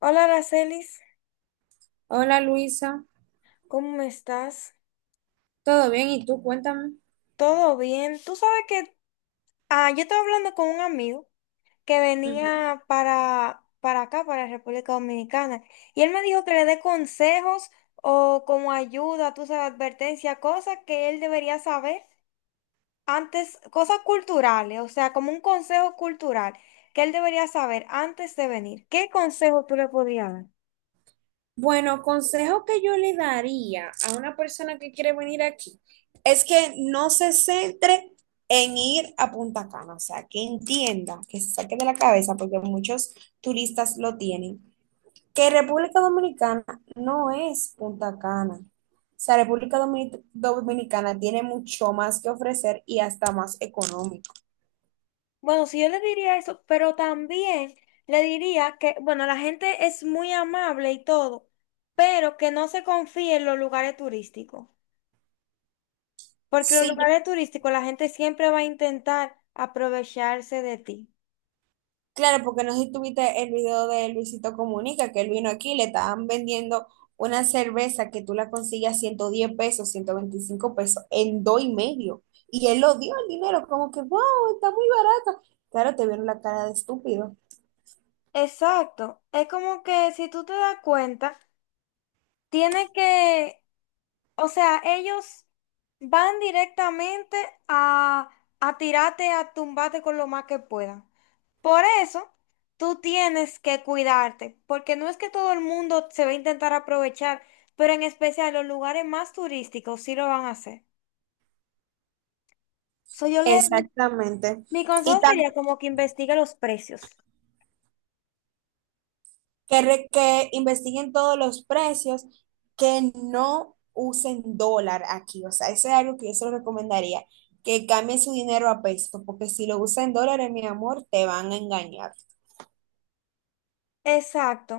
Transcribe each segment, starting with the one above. Hola, Aracelis, Hola Luisa, ¿cómo estás? ¿todo bien? ¿Y tú? Cuéntame. ¿Todo bien? Tú sabes que yo estaba hablando con un amigo que Ujú. venía para acá, para República Dominicana, y él me dijo que le dé consejos o como ayuda, tú sabes, advertencia, cosas que él debería saber antes, cosas culturales, o sea, como un consejo cultural que él debería saber antes de venir. ¿Qué consejo tú le podrías dar? Bueno, consejo que yo le daría a una persona que quiere venir aquí es que no se centre en ir a Punta Cana, o sea, que entienda, que se saque de la cabeza, porque muchos turistas lo tienen, que República Dominicana no es Punta Cana. O sea, República Dominicana tiene mucho más que ofrecer y hasta más económico. Bueno, sí, yo le diría eso, pero también le diría que, bueno, la gente es muy amable y todo, pero que no se confíe en los lugares turísticos, porque los Si lugares turísticos la gente siempre va a intentar aprovecharse de ti. Claro, porque no sé si tuviste el video de Luisito Comunica, que él vino aquí, le estaban vendiendo una cerveza que tú la consigues a 110 pesos, 125 pesos, en dos y medio. Y él lo dio el dinero, como que, wow, está muy barato. Claro, te vieron la cara de estúpido. Exacto, es como que si tú te das cuenta, tiene que, o sea, ellos van directamente a, a tirarte, a tumbarte con lo más que puedan. Por eso, tú tienes que cuidarte, porque no es que todo el mundo se va a intentar aprovechar, pero en especial los lugares más turísticos sí lo van a hacer. So, yo le, mi Exactamente. mi Y consejo también sería como que investigue los precios. que, que investiguen todos los precios, que no usen dólar aquí. O sea, eso es algo que yo se lo recomendaría, que cambien su dinero a peso, porque si lo usan en dólares, mi amor, te van a engañar. Exacto.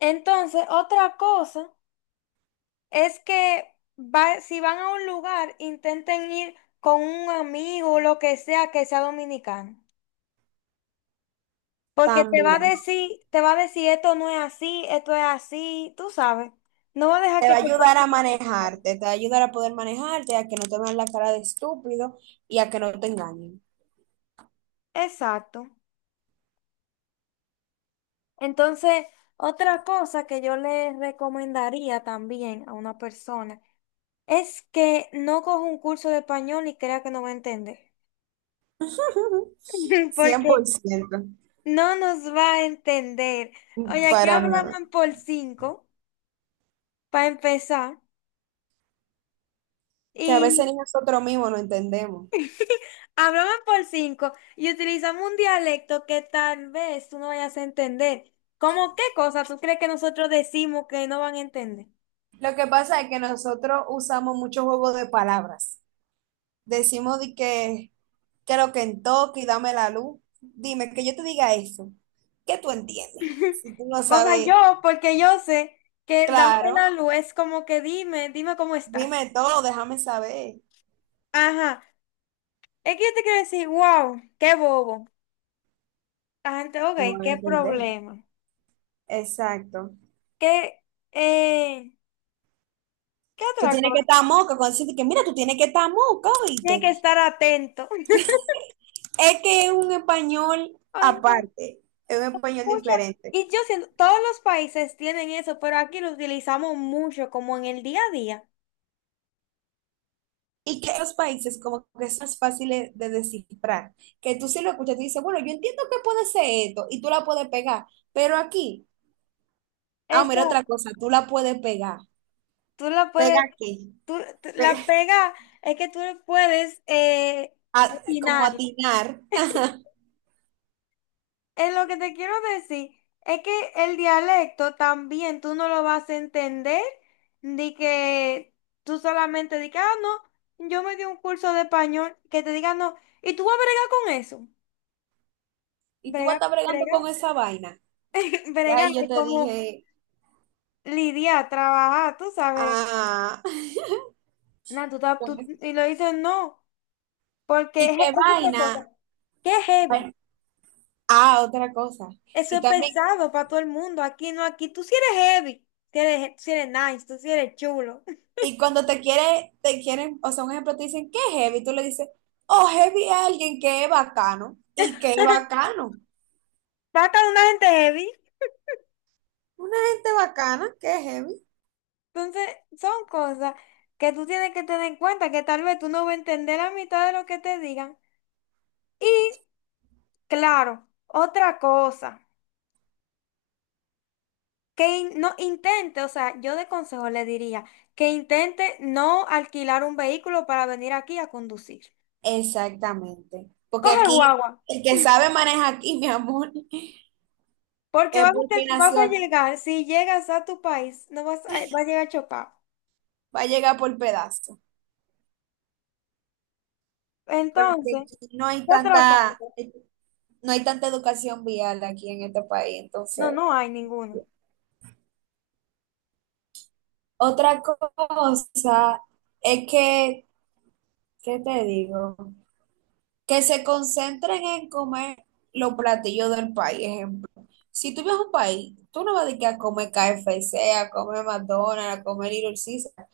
Entonces, otra cosa es que si van a un lugar, intenten ir con un amigo, o lo que sea dominicano. Porque te va a También decir, te va a decir, esto no es así, esto es así, tú sabes. No va a dejar te va que a te ayudar pase a esas cosas. manejarte, te va a ayudar a poder manejarte, a que no te vean la cara de estúpido y a que no te engañen. Exacto. Entonces, otra cosa que yo le recomendaría también a una persona es que no coja un curso de español y crea que no va a entender. cien Porque por ciento no nos va a entender. Oye, aquí para nada. hablaban por cinco, para empezar. Que a veces Y ni nosotros mismos no entendemos. hablaban por cinco y utilizamos un dialecto que tal vez tú no vayas a entender. ¿Cómo qué cosa tú crees que nosotros decimos que no van a entender? Lo que pasa es que nosotros usamos mucho juego de palabras. Decimos de que creo que en toque y dame la luz. Dime, que yo te diga eso. ¿Qué tú entiendes? Si tú no O sea, sabes, yo, porque yo sé que dame claro, la luz es como que dime cómo estás. dime todo, déjame saber. Ajá. Es que yo te quiero decir, wow, qué bobo. La gente, ok, No van a qué entender. problema. Exacto. ¿Qué, eh, qué Tú otra tienes que estar cosa? moca cuando dicen de que, mira, tú tienes que estar moca, Tiene ¿oíste? que estar atento. Es que es un español O sea, aparte, es un español mucha- diferente. y yo siento, todos los países tienen eso, pero aquí lo utilizamos mucho, como en el día a día. Y que los países como que son más fáciles de descifrar. Que tú si lo escuchas, tú dices, bueno, yo entiendo que puede ser esto y tú la puedes pegar, pero aquí Ah, Esta, mira otra cosa, tú la puedes pegar. tú la puedes, ¿Pega qué? tú- Pe- La pega, es que tú puedes como opinar. atinar. Es lo que te quiero decir es que el dialecto también tú no lo vas a entender, de que tú solamente di que, ah, no, yo me di un curso de español, que te diga no, y tú vas a bregar con eso. Y tú vas a Brega, estar bregando con brega. esa vaina. Y Bregar ahí yo es te como dije, lidiar, trabajar, tú sabes. ah, Nah, pues, y lo dices no, porque ¿y es- qué es otra cosa. vaina? ¿Qué es Bueno, heavy? ah, otra cosa. Eso Y es también, pesado para todo el mundo. Aquí no, aquí tú sí eres heavy. Si eres, tú sí eres nice, tú sí eres chulo. y cuando te quiere, te quieren, o sea, un ejemplo, te dicen, ¿qué heavy? Tú le dices, oh, heavy es alguien que es bacano. ¿Y qué bacano? Vas con una gente heavy. Una gente bacana, ¿qué heavy? Entonces, son cosas que tú tienes que tener en cuenta, que tal vez tú no vas a entender la mitad de lo que te digan. Y, claro, otra cosa. Que no intente, o sea, yo de consejo le diría que intente no alquilar un vehículo para venir aquí a conducir. Exactamente. Porque Coge el aquí, guagua, el que sabe maneja aquí, mi amor. porque Es porque vas nació a aquí, llegar, si llegas a tu país, no vas a, vas a llegar chocado. va a llegar por pedazo, porque Entonces, aquí no hay ¿qué otra tanta, cosa? no hay tanta educación vial aquí en este país, No, entonces. no hay ninguna. Otra cosa es que, ¿qué te digo? Que se concentren en comer los platillos del país, ejemplo. Si tú vives a un país, tú no vas a ir a comer KFC, a comer McDonald's, a comer Little Caesar,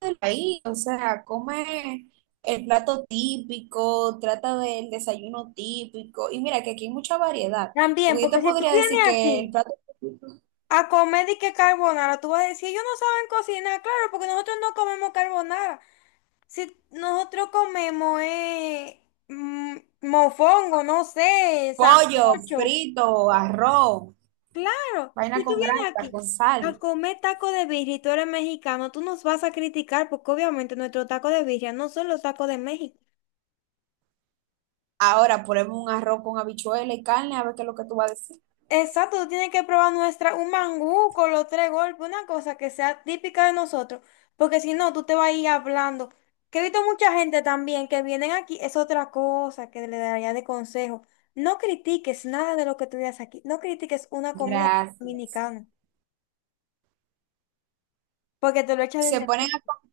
del país, o sea, come el plato típico, trata del desayuno típico, y mira que aquí hay mucha variedad, También, porque yo porque te si tú podría decir vienes que el aquí plato típico, a comer y que carbonara, tú vas a decir, ellos no saben cocinar, claro, porque nosotros no comemos carbonara. Si nosotros comemos mofongo, no sé, pollo, sancocho, frito, arroz, claro, vaina si tú con vienes grasa, aquí con a sal. comer taco de birria y tú eres mexicano, tú nos vas a criticar porque obviamente nuestros tacos de birria no son los tacos de México. Ahora ponemos un arroz con habichuela y carne, a ver qué es lo que tú vas a decir. Exacto, tú tienes que probar nuestra, un mangú con los tres golpes, una cosa que sea típica de nosotros, porque si no, tú te vas a ir hablando. Que he visto mucha gente también que vienen aquí, es otra cosa que le daría de consejo. No critiques nada de lo que tú veas aquí, no critiques una comida Gracias. dominicana, porque te lo echas de Se ponen enemigo, a.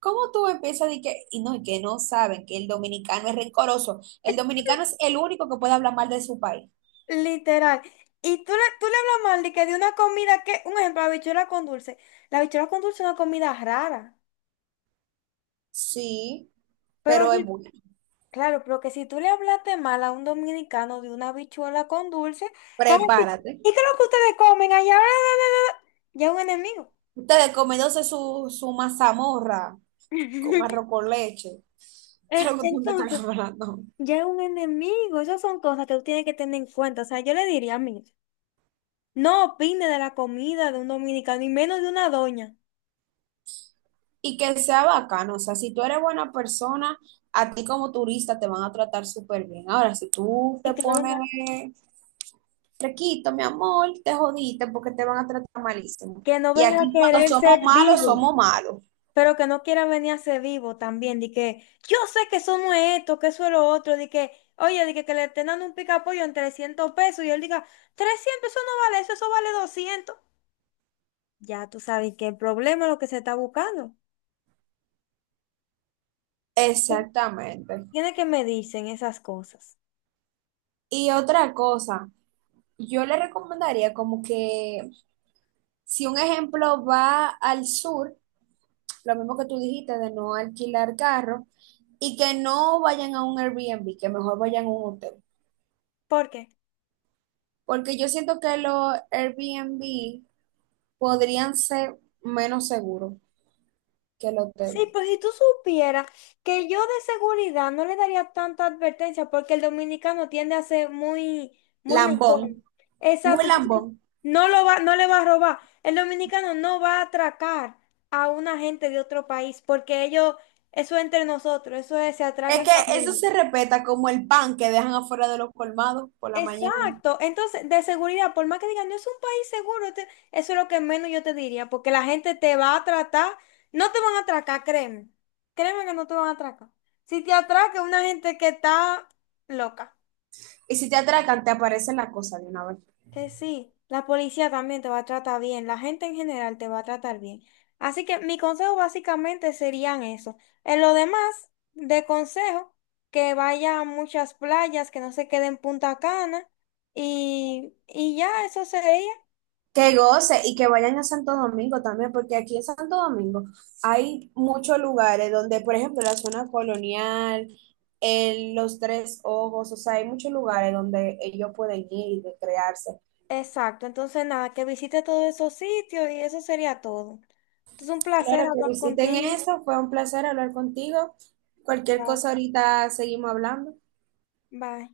¿Cómo tú empiezas de que, y no, y que no saben que el dominicano es rencoroso? El dominicano es el único que puede hablar mal de su país. literal. Y tú le hablas mal de que de una comida que, un ejemplo, la habichuela con dulce. La habichuela con dulce es una comida rara, Sí, pero pero es bueno. claro, pero que si tú le hablaste mal a un dominicano de una habichuela con dulce, te van a decir, Prepárate. ¿y qué es lo que ustedes comen allá? Ya es un enemigo. Ustedes comiéndose su, su mazamorra con arroz con leche. E- Creo que tú me estás Entonces, hablando. ya es un enemigo. Esas son cosas que tú tienes que tener en cuenta. O sea, yo le diría, a mí, no opine de la comida de un dominicano y menos de una doña. Y que sea bacano. O sea, si tú eres buena persona, a ti como turista te van a tratar súper bien. Ahora, si tú Y te pones de requito, mi amor, te jodiste porque te van a tratar malísimo. que no Y venga a aquí cuando querer ser somos malos, vivo. somos malos. Pero que no quiera venir a ser vivo también, de que yo sé que eso no es esto, que eso es lo otro, de que, oye, de que le estén dando un picapollo en 300 pesos y él diga, 300, eso no vale eso, eso vale 200. Ya tú sabes que el problema es lo que se está buscando. Exactamente. Tiene que medirse en esas cosas. Y otra cosa, yo le recomendaría como que si un ejemplo va al sur, lo mismo que tú dijiste de no alquilar carro y que no vayan a un Airbnb, que mejor vayan a un hotel. ¿Por qué? Porque yo siento que los Airbnb podrían ser menos seguros que el Sí, hotel. pues si tú supieras que yo de seguridad no le daría tanta advertencia porque el dominicano tiende a ser muy, muy loco. Lambón, muy Exacto, entonces lambón. no lo va, no le va a robar. El dominicano no va a atracar a una gente de otro país porque ellos, eso es entre nosotros, eso es, se atraca Es en que eso familia. se respeta como el pan que dejan afuera de los colmados por la mañana. Exacto. Entonces, de seguridad, por más que digan, no es un país seguro, eso es lo que menos yo te diría, porque la gente te va a tratar, no te van a atracar, créeme. Créeme que no te van a atracar. Si te atraca es una gente que está loca, Y si te atracan, te aparece la cosa de una vez. que sí, la policía también te va a tratar bien, la gente en general te va a tratar bien. Así que mi consejo básicamente serían eso. En lo demás, de consejo, que vaya a muchas playas, que no se quede en Punta Cana. Y ya, eso sería. Que goce y que vayan a Santo Domingo también, porque aquí en Santo Domingo hay muchos lugares donde, por ejemplo, la zona colonial, los Tres Ojos, o sea, hay muchos lugares donde ellos pueden ir y recrearse. Exacto, entonces nada, que visite todos esos sitios y eso sería todo. Entonces un placer Claro que hablar visiten contigo. eso, fue un placer hablar contigo. Cualquier Bye. cosa ahorita seguimos hablando. Bye.